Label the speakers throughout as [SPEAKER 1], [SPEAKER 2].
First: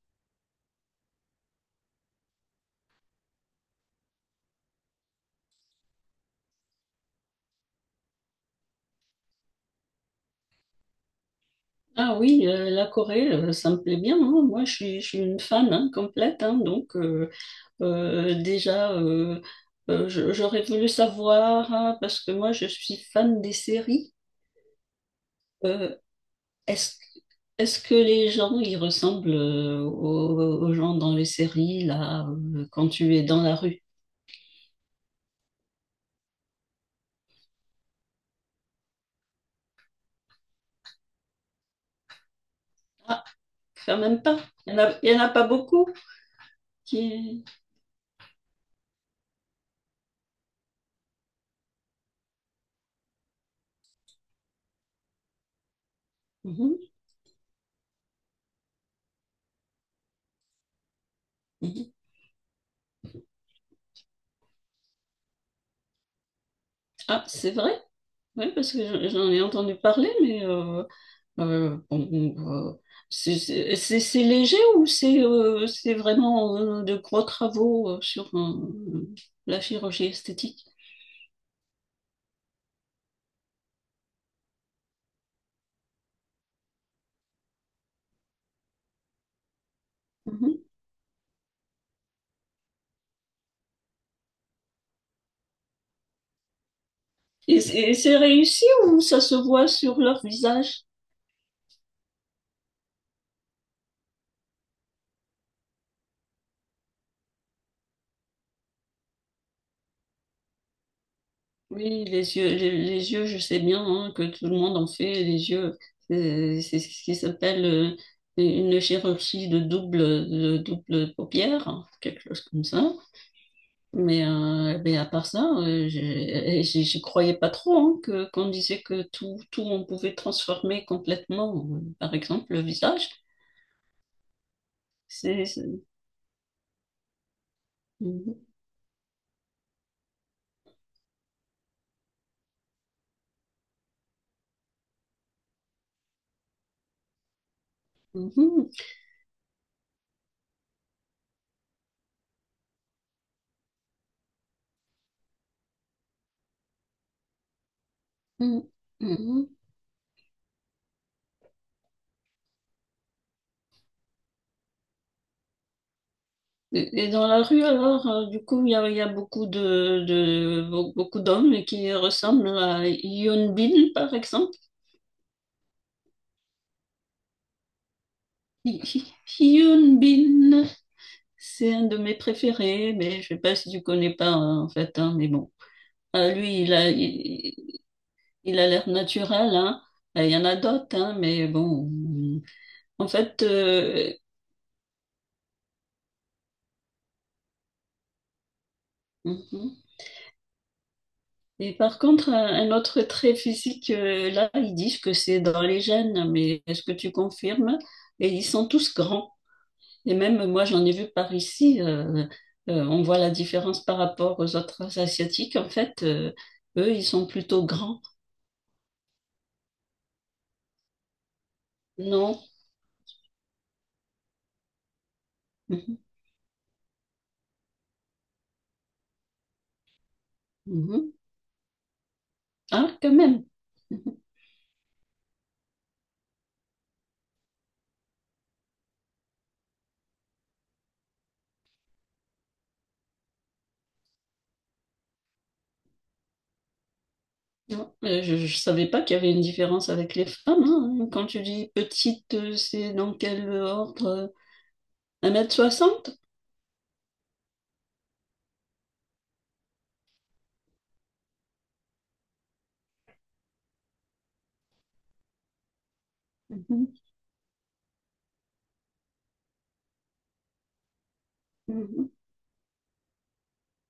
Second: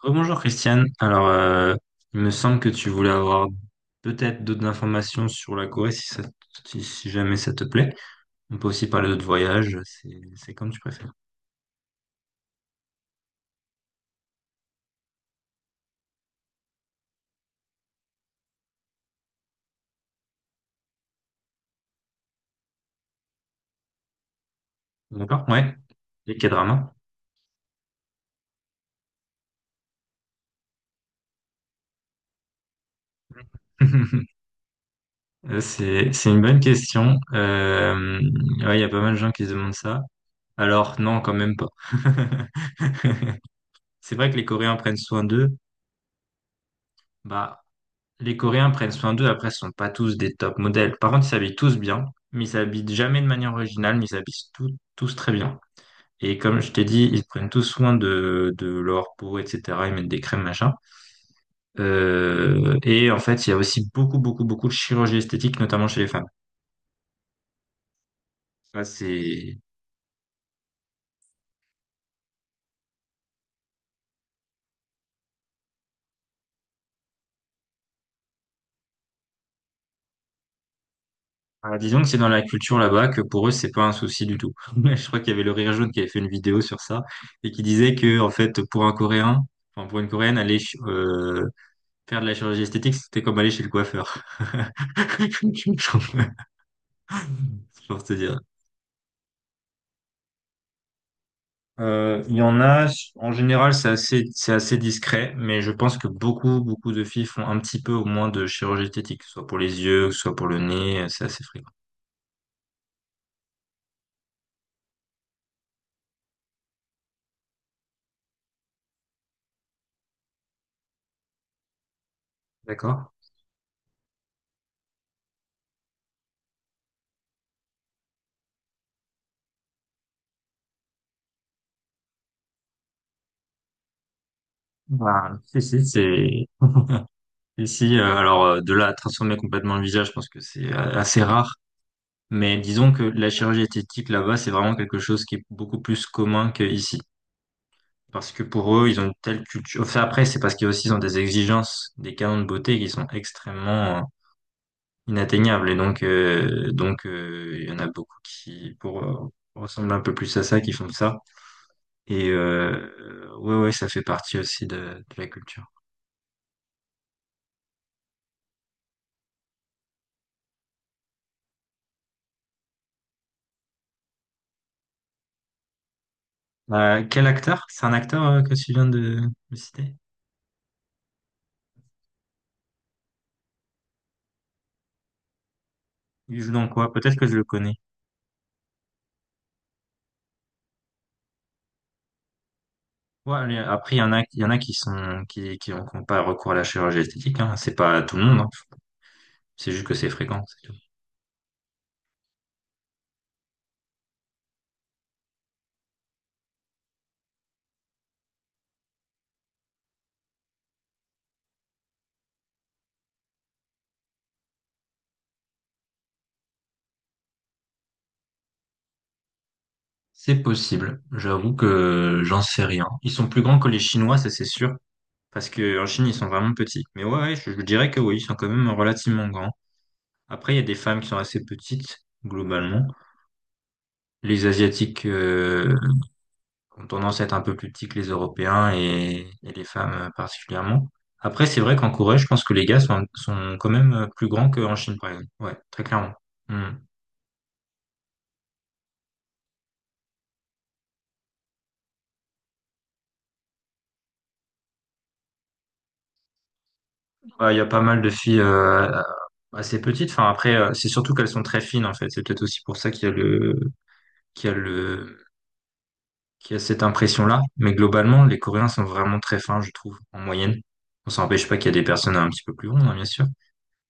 [SPEAKER 1] Rebonjour Christiane. Alors, il me semble que tu voulais avoir peut-être d'autres informations sur la Corée si jamais ça te plaît. On peut aussi parler d'autres voyages, c'est comme tu préfères.
[SPEAKER 2] Ah oui, la Corée, ça me plaît bien, hein. Moi, je suis une fan, hein, complète, hein. Donc, déjà, j'aurais voulu savoir, hein, parce que moi, je suis fan des séries.
[SPEAKER 1] D'accord? Ouais.
[SPEAKER 2] Euh,
[SPEAKER 1] Les quel drama?
[SPEAKER 2] est-ce, est-ce que les gens, ils ressemblent, aux gens dans les séries, là, quand tu es dans la rue?
[SPEAKER 1] C'est une bonne question. Ouais, il y a pas mal de gens qui se demandent ça. Alors, non, quand même pas.
[SPEAKER 2] Ah, quand
[SPEAKER 1] C'est
[SPEAKER 2] même
[SPEAKER 1] vrai que
[SPEAKER 2] pas.
[SPEAKER 1] les Coréens prennent
[SPEAKER 2] Il y en
[SPEAKER 1] soin
[SPEAKER 2] a pas
[SPEAKER 1] d'eux.
[SPEAKER 2] beaucoup qui...
[SPEAKER 1] Bah, les Coréens prennent soin d'eux, après, ce sont pas tous des top modèles. Par contre, ils s'habillent tous bien, mais ils s'habillent jamais de manière originale, mais ils s'habillent tous très bien. Et comme je t'ai
[SPEAKER 2] Mhm,
[SPEAKER 1] dit, ils prennent tous soin de leur peau, etc. Ils mettent des crèmes, machin.
[SPEAKER 2] mhm.
[SPEAKER 1] Et en fait, il y a aussi beaucoup, beaucoup, beaucoup de chirurgie esthétique, notamment chez les femmes.
[SPEAKER 2] Ah, c'est vrai? Oui, parce
[SPEAKER 1] Ça,
[SPEAKER 2] que j'en ai
[SPEAKER 1] c'est…
[SPEAKER 2] entendu parler, mais... bon, on, euh, c'est léger ou c'est vraiment, de gros travaux, sur, la chirurgie esthétique?
[SPEAKER 1] Ah, disons que c'est dans la culture là-bas que pour eux, c'est pas un souci du tout. Je crois qu'il y avait le Rire Jaune qui avait fait une vidéo sur ça et qui disait que, en fait, pour un Coréen, enfin, pour une Coréenne, aller
[SPEAKER 2] Mhm.
[SPEAKER 1] euh, faire de la chirurgie esthétique, c'était comme aller chez le coiffeur. C'est
[SPEAKER 2] Et
[SPEAKER 1] pour te
[SPEAKER 2] c'est
[SPEAKER 1] dire.
[SPEAKER 2] réussi ou ça se voit sur leur visage?
[SPEAKER 1] Il y en a, en général, c'est assez discret, mais je pense que beaucoup, beaucoup de filles font un petit peu au moins de chirurgie esthétique, que ce soit pour les yeux, que ce soit pour le nez, c'est assez fréquent.
[SPEAKER 2] Oui, les yeux, les yeux, je sais bien, hein, que tout le monde en fait les yeux. C'est ce qui s'appelle, une chirurgie de double paupière, hein, quelque chose comme ça.
[SPEAKER 1] D'accord?
[SPEAKER 2] Mais à part ça, j'y croyais pas trop, hein, que qu'on disait que tout, tout on pouvait transformer complètement, par exemple le visage.
[SPEAKER 1] Bah,
[SPEAKER 2] C'est, c'est-
[SPEAKER 1] si, c'est… Ici,
[SPEAKER 2] Mhm,
[SPEAKER 1] de là à transformer complètement le visage, je pense que c'est assez rare. Mais disons que la chirurgie esthétique là-bas, c'est vraiment quelque chose qui est beaucoup plus commun qu'ici. Parce que
[SPEAKER 2] mhm,
[SPEAKER 1] pour eux, ils ont une telle culture. Enfin, après, c'est parce qu'ils aussi ils ont des exigences, des canons de beauté qui sont extrêmement inatteignables. Et donc, il y en a beaucoup
[SPEAKER 2] mhm,
[SPEAKER 1] qui, pour
[SPEAKER 2] mhm.
[SPEAKER 1] ressembler un peu plus à ça, qui font ça. Et ouais, ouais, ça fait partie aussi de la culture.
[SPEAKER 2] Et dans la rue alors, du coup, il y a beaucoup beaucoup d'hommes qui ressemblent à Hyun Bin, par exemple.
[SPEAKER 1] Quel acteur? C'est un acteur que tu
[SPEAKER 2] Hy-
[SPEAKER 1] viens
[SPEAKER 2] Hy-
[SPEAKER 1] de citer?
[SPEAKER 2] Hyun Bin, c'est un de mes préférés, mais je sais pas si tu connais pas, hein, en fait, hein, mais bon.
[SPEAKER 1] Il joue
[SPEAKER 2] Lui,
[SPEAKER 1] dans quoi? Peut-être que je le connais.
[SPEAKER 2] il a l'air naturel, hein. Il y en a d'autres, hein, mais bon. En
[SPEAKER 1] Ouais,
[SPEAKER 2] fait,
[SPEAKER 1] allez, après, il y en a qui sont, qui ont qui ont pas recours à la chirurgie esthétique, hein. C'est pas tout le monde, hein.
[SPEAKER 2] mhm.
[SPEAKER 1] C'est juste que c'est fréquent, c'est tout.
[SPEAKER 2] Et par contre, un autre trait physique, là, ils disent que c'est dans les gènes, mais est-ce que tu confirmes? Et ils sont tous grands. Et même moi, j'en ai vu par ici. On voit la différence par rapport aux autres Asiatiques. En fait, eux, ils sont plutôt grands.
[SPEAKER 1] C'est possible. J'avoue que
[SPEAKER 2] Non.
[SPEAKER 1] j'en sais rien. Ils sont plus grands que les Chinois, ça c'est sûr. Parce que en
[SPEAKER 2] Mhm.
[SPEAKER 1] Chine, ils sont vraiment petits. Mais ouais, ouais, je dirais que oui, ils sont quand même relativement grands. Après, il y a des femmes qui
[SPEAKER 2] Mhm.
[SPEAKER 1] sont assez petites, globalement.
[SPEAKER 2] Ah, quand même.
[SPEAKER 1] Les Asiatiques ont tendance à être un peu plus petits que les Européens et les femmes particulièrement. Après, c'est vrai qu'en Corée, je pense que les gars sont quand même plus grands qu'en Chine, par exemple. Ouais, très clairement. Hmm.
[SPEAKER 2] Ouais, mais je ne savais pas qu'il y avait une différence avec les femmes, hein. Quand tu dis petite, c'est dans quel ordre? 1,60 m.
[SPEAKER 1] Bah, il y a pas mal de filles assez petites. Enfin, après, c'est surtout qu'elles sont très fines, en fait. C'est peut-être aussi pour ça qu'il y a le, qu'il y a cette
[SPEAKER 2] Mhm,
[SPEAKER 1] impression-là. Mais globalement, les Coréens sont vraiment très fins, je trouve, en moyenne. On s'empêche pas qu'il y a des
[SPEAKER 2] mhm,
[SPEAKER 1] personnes un petit peu plus grandes, hein, bien sûr.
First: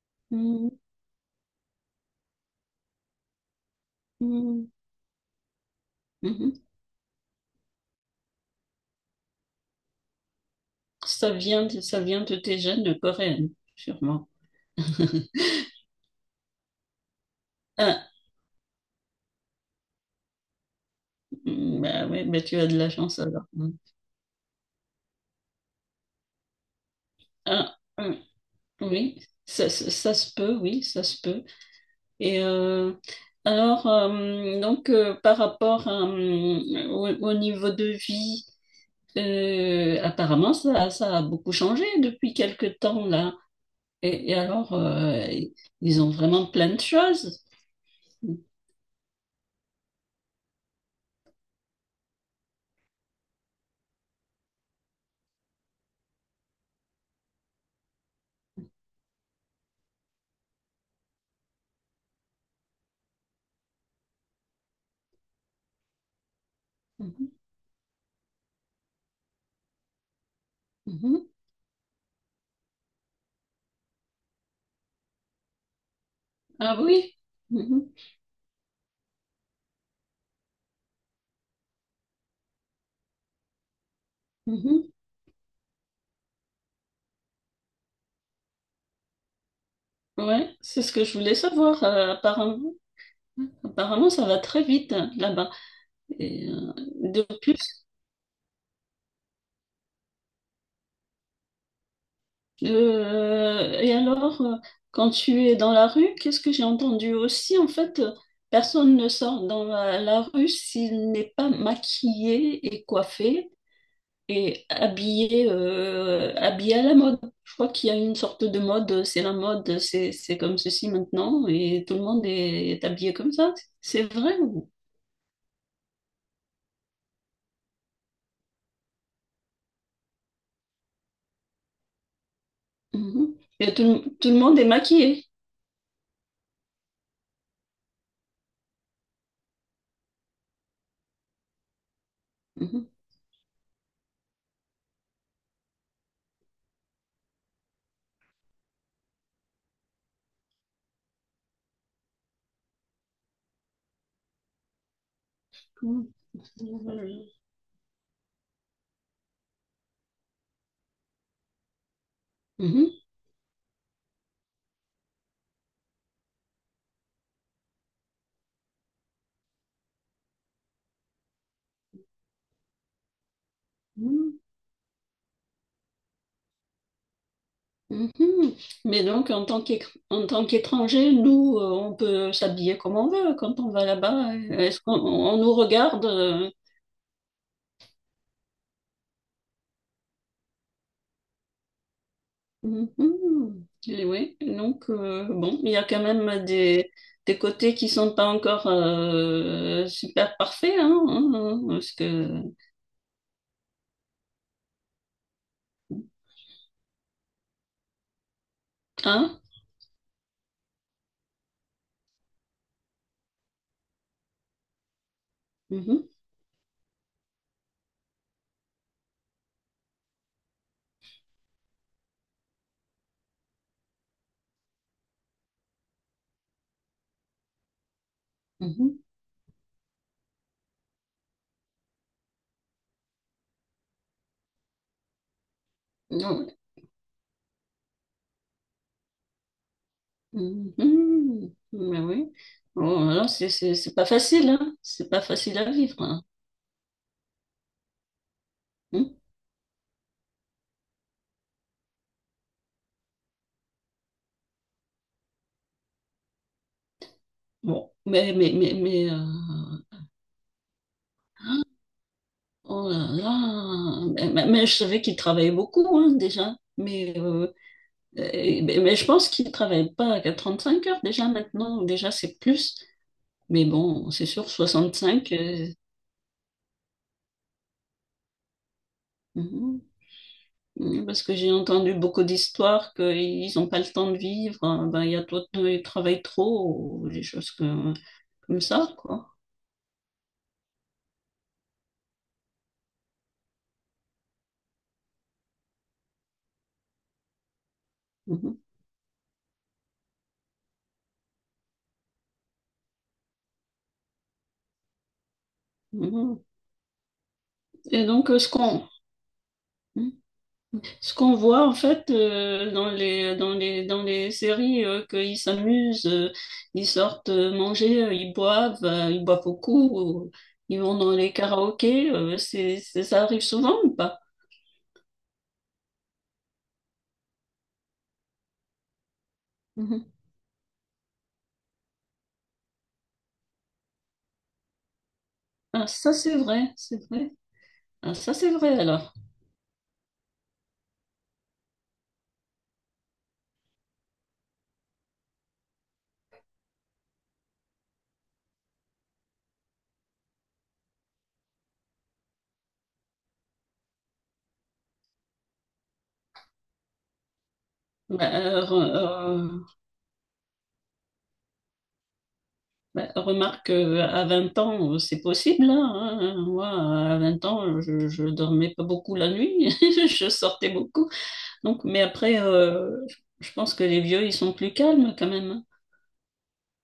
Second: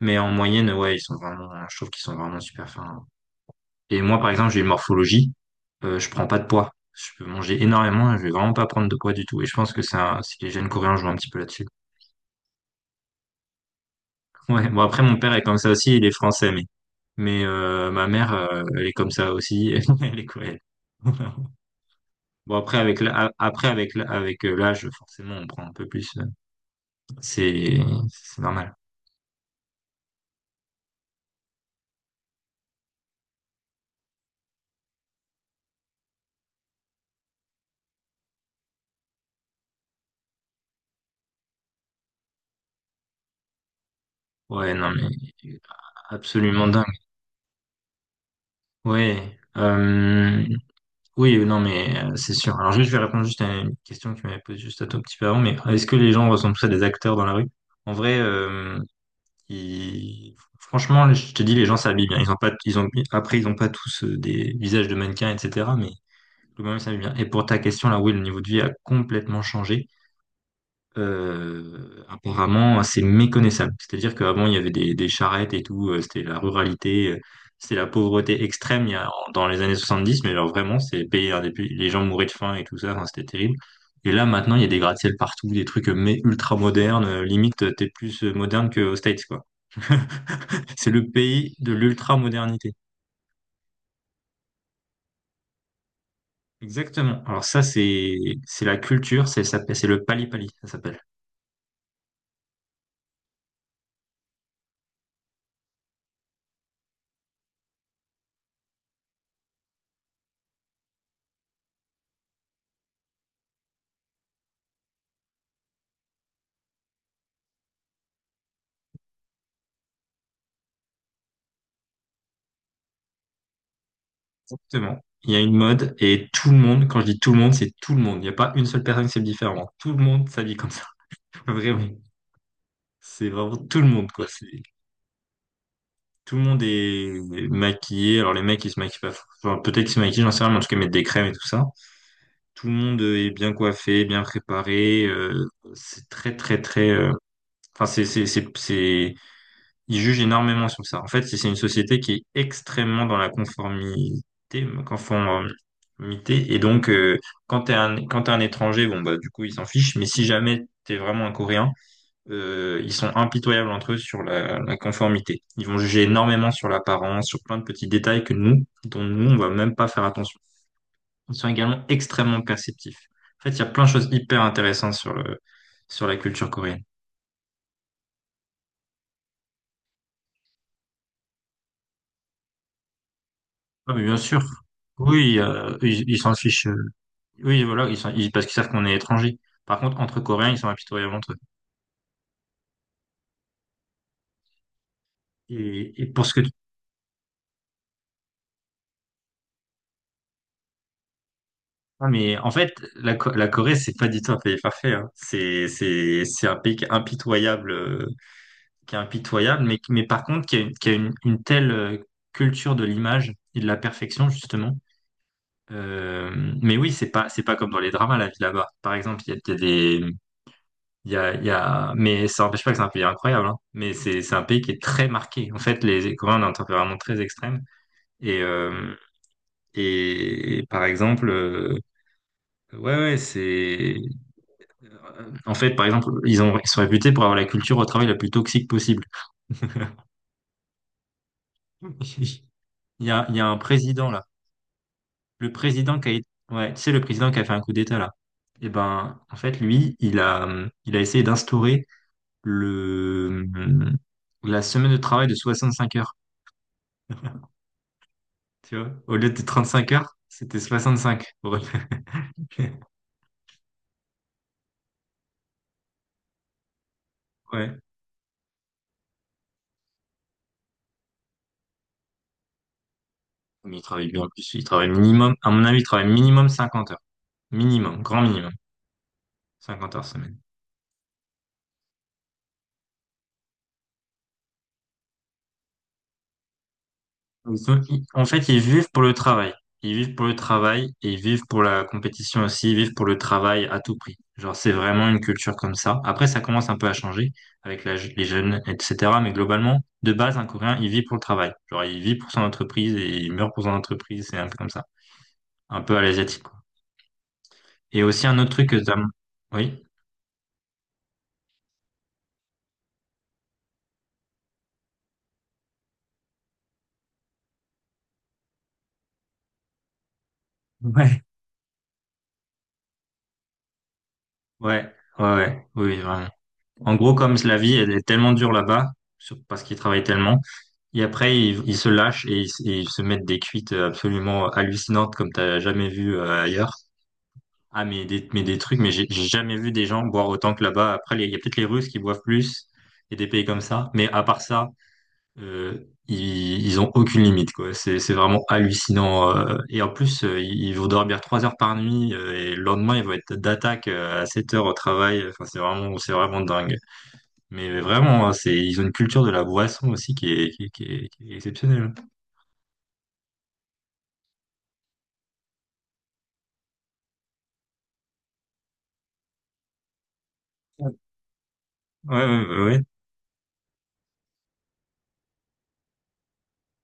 [SPEAKER 1] Mais en
[SPEAKER 2] mhm,
[SPEAKER 1] moyenne, ouais, ils sont vraiment, je trouve qu'ils sont vraiment super fins. Et moi, par exemple, j'ai une
[SPEAKER 2] mhm,
[SPEAKER 1] morphologie, je prends pas de
[SPEAKER 2] mhm.
[SPEAKER 1] poids. Je peux manger énormément et je vais vraiment pas prendre de poids du tout. Et je pense que c'est que les jeunes coréens jouent un petit
[SPEAKER 2] Ça
[SPEAKER 1] peu
[SPEAKER 2] vient
[SPEAKER 1] là-dessus.
[SPEAKER 2] de, ça vient de tes gènes coréennes, sûrement.
[SPEAKER 1] Ouais, bon après, mon père est comme ça aussi, il est français, mais ma
[SPEAKER 2] Ah,
[SPEAKER 1] mère, elle est comme ça aussi, elle est coréenne.
[SPEAKER 2] mm, bah ouais, bah tu
[SPEAKER 1] Bon,
[SPEAKER 2] as de
[SPEAKER 1] après,
[SPEAKER 2] la
[SPEAKER 1] avec
[SPEAKER 2] chance
[SPEAKER 1] l'a-
[SPEAKER 2] alors.
[SPEAKER 1] après,
[SPEAKER 2] Mm.
[SPEAKER 1] avec l'a- avec euh, l'âge, forcément, on prend un peu plus.
[SPEAKER 2] Ah,
[SPEAKER 1] C'est,
[SPEAKER 2] mm,
[SPEAKER 1] c'est normal.
[SPEAKER 2] oui, ça se peut, oui, ça se peut. Et alors, donc, par rapport à, au niveau de vie, apparemment, ça a beaucoup changé depuis quelque temps là. Et
[SPEAKER 1] Ouais,
[SPEAKER 2] alors,
[SPEAKER 1] non, mais
[SPEAKER 2] ils ont vraiment
[SPEAKER 1] absolument
[SPEAKER 2] plein de
[SPEAKER 1] dingue.
[SPEAKER 2] choses.
[SPEAKER 1] Ouais. Oui, non, mais c'est sûr. Alors juste, je vais répondre juste à une question que tu m'avais posée juste un tout petit peu avant, mais est-ce que les gens ressemblent tous à des acteurs dans la rue? En vrai, franchement, je te dis, les gens s'habillent bien. Ils ont, après, ils ont pas tous des visages de mannequins, etc. Mais globalement, ils s'habillent bien. Et
[SPEAKER 2] Mhm,
[SPEAKER 1] pour ta question, là, oui, le niveau de vie a complètement changé,
[SPEAKER 2] mhm.
[SPEAKER 1] apparemment assez méconnaissable. C'est-à-dire qu'avant, il y avait des charrettes et tout, c'était la
[SPEAKER 2] Ah
[SPEAKER 1] ruralité,
[SPEAKER 2] oui.
[SPEAKER 1] c'était la
[SPEAKER 2] Mhm,
[SPEAKER 1] pauvreté extrême il y a, en- dans les années 70, mais alors vraiment, c'est payé un des pays- les gens mouraient de faim et tout ça, enfin, c'était terrible. Et là, maintenant, il y a des
[SPEAKER 2] mhm.
[SPEAKER 1] gratte-ciel partout, des trucs mais ultra modernes, limite, t'es plus moderne qu'aux States, quoi.
[SPEAKER 2] Ouais, c'est
[SPEAKER 1] C'est
[SPEAKER 2] ce que
[SPEAKER 1] le
[SPEAKER 2] je voulais
[SPEAKER 1] pays de
[SPEAKER 2] savoir. Apparemment,
[SPEAKER 1] l'ultra-modernité.
[SPEAKER 2] apparemment, ça va très vite, hein, là-bas. Et
[SPEAKER 1] Exactement.
[SPEAKER 2] de
[SPEAKER 1] Alors ça,
[SPEAKER 2] plus,
[SPEAKER 1] c'est la culture, c'est ça, c'est le pali-pali, ça s'appelle.
[SPEAKER 2] euh, et alors, euh, quand tu es dans la rue, qu'est-ce que j'ai entendu aussi? En fait, personne ne sort dans la rue s'il n'est pas maquillé et coiffé. Et habillé à la mode. Je crois qu'il y a une sorte de mode, c'est la mode, c'est comme ceci maintenant, et tout le monde est habillé comme ça. C'est vrai.
[SPEAKER 1] Exactement. Il y a une mode et tout le monde, quand je dis tout le monde, c'est tout le monde. Il n'y a pas une seule personne qui s'habille différemment. Tout le monde s'habille comme ça. Vraiment. C'est
[SPEAKER 2] Mhm.
[SPEAKER 1] vraiment tout le monde, quoi.
[SPEAKER 2] Tout le
[SPEAKER 1] C'est,
[SPEAKER 2] monde est maquillé.
[SPEAKER 1] tout le monde est maquillé. Alors les mecs, ils se maquillent pas. Enfin, peut-être qu'ils se maquillent, j'en sais rien, mais en tout cas, ils mettent des crèmes et tout ça. Tout le
[SPEAKER 2] Mhm.
[SPEAKER 1] monde est bien coiffé, bien préparé. C'est très, très, très… c'est… Ils jugent énormément sur ça. En fait, c'est une société qui est extrêmement dans la conformité,
[SPEAKER 2] Tout
[SPEAKER 1] conformité. Et donc, quand quand t'es un étranger, bon, bah, du coup, ils s'en fichent. Mais si jamais t'es vraiment un Coréen, ils
[SPEAKER 2] Mhm.
[SPEAKER 1] sont impitoyables entre eux sur la conformité. Ils vont juger énormément sur l'apparence, sur plein de petits détails que nous, dont nous, on va même pas faire attention. Ils sont également extrêmement perceptifs. En fait, il y a plein de choses
[SPEAKER 2] Mhm.
[SPEAKER 1] hyper intéressantes sur le, sur la culture coréenne.
[SPEAKER 2] Mhm. Mais donc, en tant qu'étranger, nous, on peut s'habiller comme on veut quand on va
[SPEAKER 1] Ah, mais bien
[SPEAKER 2] là-bas.
[SPEAKER 1] sûr.
[SPEAKER 2] Est-ce qu'on on
[SPEAKER 1] Oui,
[SPEAKER 2] nous regarde?
[SPEAKER 1] ils s'en fichent. Oui, voilà, parce qu'ils savent qu'on est étranger. Par contre, entre Coréens, ils sont impitoyables entre eux.
[SPEAKER 2] Mhm. Et oui, donc bon, il y a quand
[SPEAKER 1] Et pour ce que
[SPEAKER 2] même
[SPEAKER 1] tu…
[SPEAKER 2] des, côtés qui sont pas encore, super parfaits, hein, hein, hein, parce
[SPEAKER 1] Ah, mais
[SPEAKER 2] que
[SPEAKER 1] en fait, la Corée, c'est pas du tout un pays parfait. Hein. C'est un pays qui est
[SPEAKER 2] hein,
[SPEAKER 1] impitoyable, mais par contre, qui a une telle culture de l'image et de la perfection, justement.
[SPEAKER 2] mhm,
[SPEAKER 1] Euh, mais oui, c'est pas comme dans les dramas, la vie là-bas. Par exemple, il y a des… il y a… Mais ça n'empêche pas que c'est un pays incroyable. Hein. Mais c'est un pays qui est très marqué. En fait, les Coréens ont un tempérament très extrême. Et, euh,
[SPEAKER 2] mhm.
[SPEAKER 1] et par exemple, ouais, ouais, c'est. En fait, par exemple,
[SPEAKER 2] Non,
[SPEAKER 1] ils sont réputés pour avoir la culture au travail la plus toxique possible.
[SPEAKER 2] mhm. Mais oui,
[SPEAKER 1] Il
[SPEAKER 2] bon, alors
[SPEAKER 1] il y a
[SPEAKER 2] c'est
[SPEAKER 1] un
[SPEAKER 2] c'est c'est pas
[SPEAKER 1] président là.
[SPEAKER 2] facile, hein, c'est pas
[SPEAKER 1] Le
[SPEAKER 2] facile à
[SPEAKER 1] président
[SPEAKER 2] vivre, hein.
[SPEAKER 1] qui a, ouais, tu sais, le président qui a fait un coup d'État là. Et
[SPEAKER 2] Hmm.
[SPEAKER 1] ben, en fait, lui, il a essayé d'instaurer le, la semaine de travail de 65 heures.
[SPEAKER 2] Bon,
[SPEAKER 1] Tu vois, au lieu de 35 heures, c'était 65.
[SPEAKER 2] oh là là, mais je savais qu'il travaillait beaucoup, hein, déjà,
[SPEAKER 1] Ouais.
[SPEAKER 2] Mais je pense qu'ils ne travaillent pas à 35 heures déjà maintenant, déjà c'est plus. Mais
[SPEAKER 1] Mais il travaille
[SPEAKER 2] bon,
[SPEAKER 1] bien
[SPEAKER 2] c'est sûr,
[SPEAKER 1] plus. Il travaille
[SPEAKER 2] 65,
[SPEAKER 1] minimum, à mon avis, il travaille minimum 50 heures. Minimum, grand minimum.
[SPEAKER 2] mhm,
[SPEAKER 1] 50 heures semaine.
[SPEAKER 2] mhm, parce que j'ai entendu beaucoup d'histoires qu'ils n'ont pas le temps de vivre, hein, ben, il y a trop, ils travaillent trop, ou
[SPEAKER 1] En fait, ils
[SPEAKER 2] comme
[SPEAKER 1] vivent
[SPEAKER 2] ça,
[SPEAKER 1] pour le
[SPEAKER 2] quoi.
[SPEAKER 1] travail. Ils vivent pour le travail et ils vivent pour la compétition aussi. Ils vivent pour le travail à tout prix. Genre, c'est vraiment une culture comme ça. Après, ça commence un peu à changer avec les
[SPEAKER 2] Mhm,
[SPEAKER 1] jeunes, etc. Mais globalement, de base, un Coréen, il vit pour le travail. Genre, il vit pour son entreprise et il meurt pour son entreprise. C'est un peu comme ça. Un peu à
[SPEAKER 2] mhm.
[SPEAKER 1] l'asiatique, quoi. Et
[SPEAKER 2] Et
[SPEAKER 1] aussi,
[SPEAKER 2] donc,
[SPEAKER 1] un
[SPEAKER 2] ce
[SPEAKER 1] autre truc que
[SPEAKER 2] qu'on...
[SPEAKER 1] t'as… Oui?
[SPEAKER 2] mhm. Ce qu'on voit en fait, dans les séries, qu'ils s'amusent, ils sortent, manger, ils boivent beaucoup, ou ils vont dans
[SPEAKER 1] Ouais.
[SPEAKER 2] les karaokés, ça arrive souvent ou pas?
[SPEAKER 1] Ouais. Ouais, ouais. Oui, vraiment. En gros, comme la vie, elle est tellement dure là-bas, sur- parce qu'ils travaillent
[SPEAKER 2] Mhm.
[SPEAKER 1] tellement, et après, ils se lâchent et ils se mettent des cuites absolument hallucinantes comme t'as
[SPEAKER 2] Ah,
[SPEAKER 1] jamais
[SPEAKER 2] ça
[SPEAKER 1] vu
[SPEAKER 2] c'est vrai,
[SPEAKER 1] ailleurs.
[SPEAKER 2] c'est vrai.
[SPEAKER 1] Ah, mais
[SPEAKER 2] Ah, ça c'est
[SPEAKER 1] des trucs,
[SPEAKER 2] vrai
[SPEAKER 1] mais
[SPEAKER 2] alors.
[SPEAKER 1] j'ai jamais vu des gens boire autant que là-bas. Après, il y a peut-être les Russes qui boivent plus et des pays comme ça, mais à part ça, euh, ils ont aucune limite, quoi. C'est vraiment hallucinant. Et en plus, ils vont dormir trois heures par nuit, et le lendemain, ils vont être d'attaque, à 7 heures au travail. Enfin, c'est vraiment dingue. Mais vraiment,
[SPEAKER 2] Bah,
[SPEAKER 1] hein, c'est,
[SPEAKER 2] euh, re-
[SPEAKER 1] ils ont une culture de la
[SPEAKER 2] euh,
[SPEAKER 1] boisson aussi qui est exceptionnelle.
[SPEAKER 2] bah, remarque, à 20 ans, c'est possible, hein, hein, hein. Moi, à 20 ans, je dormais pas beaucoup la nuit, je sortais
[SPEAKER 1] Ouais,
[SPEAKER 2] beaucoup. Donc, mais
[SPEAKER 1] ouais,
[SPEAKER 2] après,
[SPEAKER 1] ouais. Ouais.
[SPEAKER 2] je pense que les vieux, ils sont plus calmes quand même, hein.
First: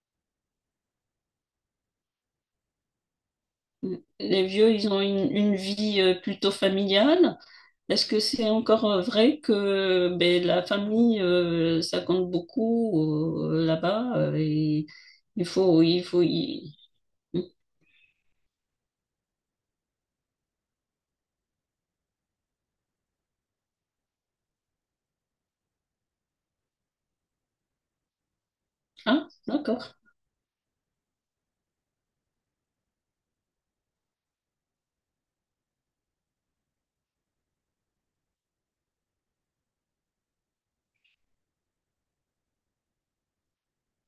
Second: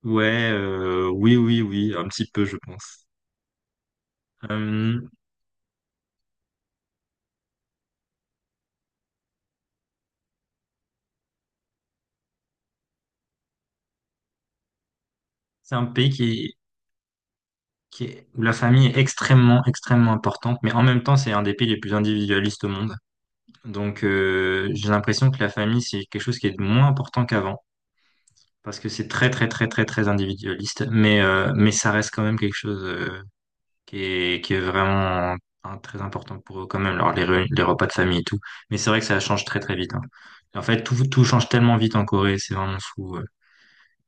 [SPEAKER 1] Ouais, oui, oui, oui, un petit peu, je pense.
[SPEAKER 2] Les vieux, ils
[SPEAKER 1] Euh,
[SPEAKER 2] ont une vie, plutôt familiale. Est-ce que c'est encore, vrai que ben, la famille, ça compte beaucoup, là-bas, et il
[SPEAKER 1] c'est
[SPEAKER 2] faut,
[SPEAKER 1] un
[SPEAKER 2] il
[SPEAKER 1] pays
[SPEAKER 2] faut y... Hmm.
[SPEAKER 1] où la famille est extrêmement, extrêmement importante, mais en même temps, c'est un des pays les plus individualistes au monde. Donc, j'ai l'impression que la famille, c'est quelque chose qui est moins important qu'avant, parce que c'est
[SPEAKER 2] Ah,
[SPEAKER 1] très, très, très, très,
[SPEAKER 2] d'accord.
[SPEAKER 1] très individualiste, mais ça reste quand même quelque chose. Qui est vraiment très important pour eux quand même, alors les repas de famille et tout. Mais c'est vrai que ça change très très vite, hein. En fait, tout change tellement vite en Corée, c'est vraiment fou, ouais.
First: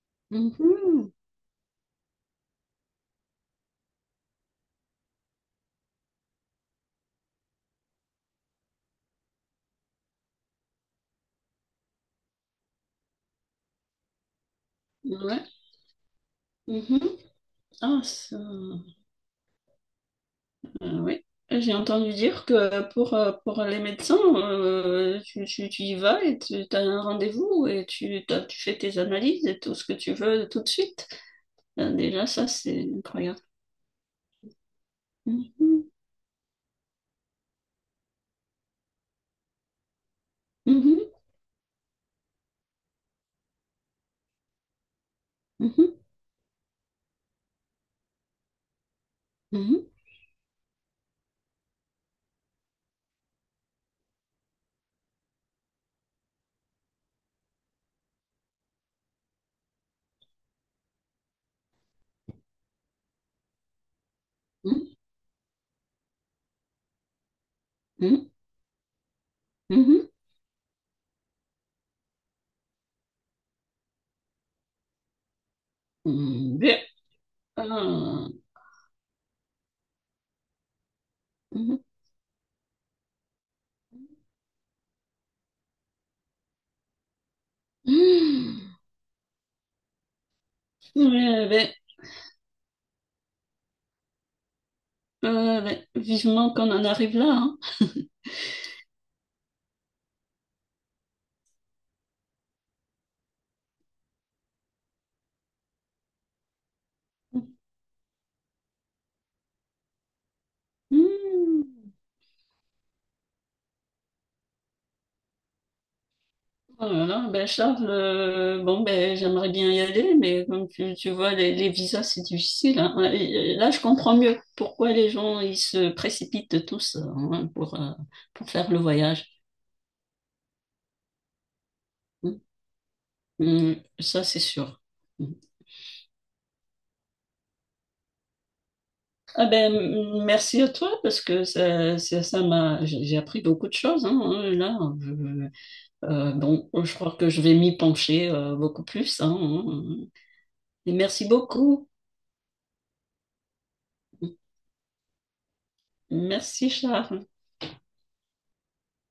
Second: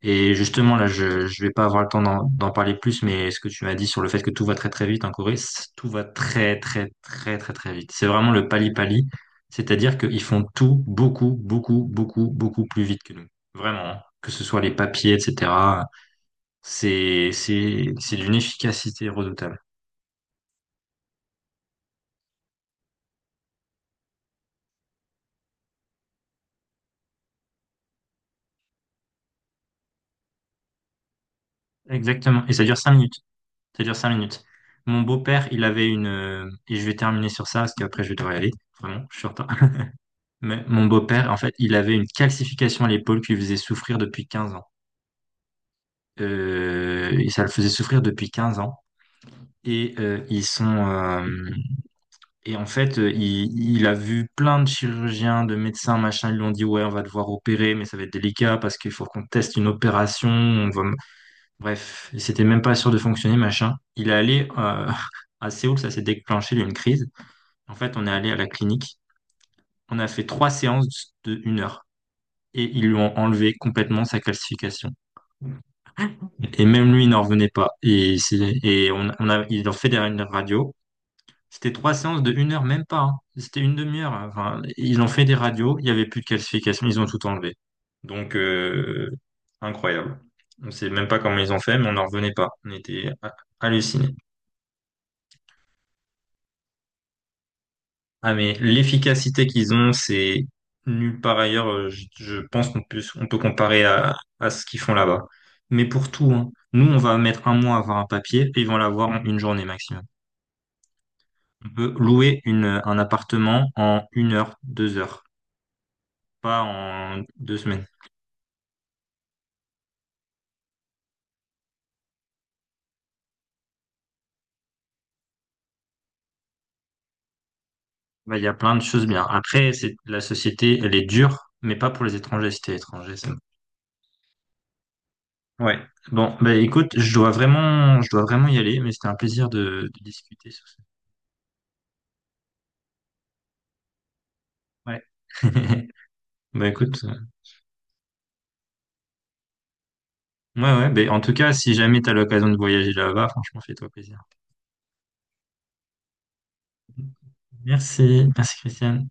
[SPEAKER 1] Et justement, là,
[SPEAKER 2] Mhm.
[SPEAKER 1] je vais pas avoir le temps d'en parler plus, mais ce que tu m'as dit sur le fait que tout va très très vite en Corée, tout va très très très très très vite. C'est vraiment le pali-pali, c'est-à-dire qu'ils font tout beaucoup, beaucoup, beaucoup, beaucoup plus vite que nous. Vraiment, hein. Que ce soit les papiers,
[SPEAKER 2] Ouais.
[SPEAKER 1] etc.
[SPEAKER 2] Mhm. Ah,
[SPEAKER 1] C'est d'une
[SPEAKER 2] ça...
[SPEAKER 1] efficacité redoutable.
[SPEAKER 2] Oui, j'ai entendu dire que pour les médecins, tu y vas et tu as un rendez-vous et tu fais tes analyses et tout ce que tu veux tout de suite. Déjà,
[SPEAKER 1] Exactement.
[SPEAKER 2] ça,
[SPEAKER 1] Et ça dure
[SPEAKER 2] c'est
[SPEAKER 1] cinq minutes.
[SPEAKER 2] incroyable.
[SPEAKER 1] Ça dure cinq minutes. Mon beau-père, il avait
[SPEAKER 2] Mhm,
[SPEAKER 1] une... Et je vais terminer sur ça, parce qu'après, je vais devoir y aller. Vraiment, je suis en retard. Mais mon
[SPEAKER 2] mhm,
[SPEAKER 1] beau-père, en fait, il avait une calcification à l'épaule qui lui faisait souffrir depuis 15 ans.
[SPEAKER 2] mhm,
[SPEAKER 1] Et ça le faisait souffrir depuis 15 ans.
[SPEAKER 2] mhm,
[SPEAKER 1] Et euh, ils sont... euh, Et en fait, il a vu plein de chirurgiens, de médecins, machin. Ils lui ont dit, ouais, on va devoir opérer, mais ça va être délicat parce qu'il faut qu'on teste une opération. On va... Bref, il s'était même pas sûr de fonctionner, machin. Il est allé à Séoul, ça s'est déclenché, il y a eu une crise. En fait, on est
[SPEAKER 2] mhm,
[SPEAKER 1] allé à la clinique.
[SPEAKER 2] mhm,
[SPEAKER 1] On a
[SPEAKER 2] mhm.
[SPEAKER 1] fait trois séances de une heure et ils lui ont enlevé complètement sa calcification.
[SPEAKER 2] Mm.
[SPEAKER 1] Et
[SPEAKER 2] Bien.
[SPEAKER 1] même lui, il n'en revenait pas. Et,
[SPEAKER 2] Ah,
[SPEAKER 1] et on a, ils l'ont fait derrière une radio. C'était
[SPEAKER 2] mhm.
[SPEAKER 1] trois séances de une heure, même pas, hein. C'était une demi-heure, hein. Enfin, ils ont fait des radios. Il n'y avait plus de calcification. Ils ont tout enlevé. Donc,
[SPEAKER 2] Mm.
[SPEAKER 1] incroyable. On ne sait
[SPEAKER 2] Ouais.
[SPEAKER 1] même pas comment
[SPEAKER 2] Mmh, mmh.
[SPEAKER 1] ils ont
[SPEAKER 2] Ouais,
[SPEAKER 1] fait, mais on n'en revenait pas. On était hallucinés.
[SPEAKER 2] ouais, ouais, ouais. Vivement qu'on en arrive là, hein.
[SPEAKER 1] Ah mais l'efficacité qu'ils ont, c'est nulle part ailleurs. Je pense qu'on peut, on peut comparer à ce qu'ils font là-bas. Mais pour tout, hein. Nous, on va mettre un mois à avoir un papier et ils vont l'avoir en une journée maximum.
[SPEAKER 2] Mm.
[SPEAKER 1] On peut louer un appartement en une heure, deux heures, pas
[SPEAKER 2] Oh là
[SPEAKER 1] en
[SPEAKER 2] là, ben
[SPEAKER 1] deux semaines.
[SPEAKER 2] Charles, bon ben j'aimerais bien y aller, mais comme tu vois, les visas c'est difficile, hein. Et là, je comprends mieux pourquoi les gens ils se précipitent tous, hein, pour euh,
[SPEAKER 1] Bah, il y
[SPEAKER 2] pour
[SPEAKER 1] a
[SPEAKER 2] faire
[SPEAKER 1] plein
[SPEAKER 2] le
[SPEAKER 1] de choses bien.
[SPEAKER 2] voyage.
[SPEAKER 1] Après, c'est, la société, elle est dure, mais pas pour les
[SPEAKER 2] Hum,
[SPEAKER 1] étrangers. Si t'es étranger, c'est bon.
[SPEAKER 2] ça c'est sûr. Hum.
[SPEAKER 1] Ouais. Bon, bah, écoute, je dois vraiment y aller, mais c'était un
[SPEAKER 2] Ah
[SPEAKER 1] plaisir
[SPEAKER 2] ben,
[SPEAKER 1] de discuter
[SPEAKER 2] merci
[SPEAKER 1] sur
[SPEAKER 2] à
[SPEAKER 1] ça.
[SPEAKER 2] toi parce que ça ça ça m'a j'ai appris beaucoup de choses, hein, hein, là.
[SPEAKER 1] Ouais. Bah
[SPEAKER 2] Bon, je
[SPEAKER 1] écoute,
[SPEAKER 2] crois que je vais m'y pencher, beaucoup plus, hein, hein.
[SPEAKER 1] ouais, ouais,
[SPEAKER 2] Et
[SPEAKER 1] bah, en
[SPEAKER 2] merci
[SPEAKER 1] tout cas, si
[SPEAKER 2] beaucoup.
[SPEAKER 1] jamais tu as l'occasion de voyager là-bas, franchement, fais-toi plaisir.
[SPEAKER 2] Merci Charles.
[SPEAKER 1] Merci, merci Christiane.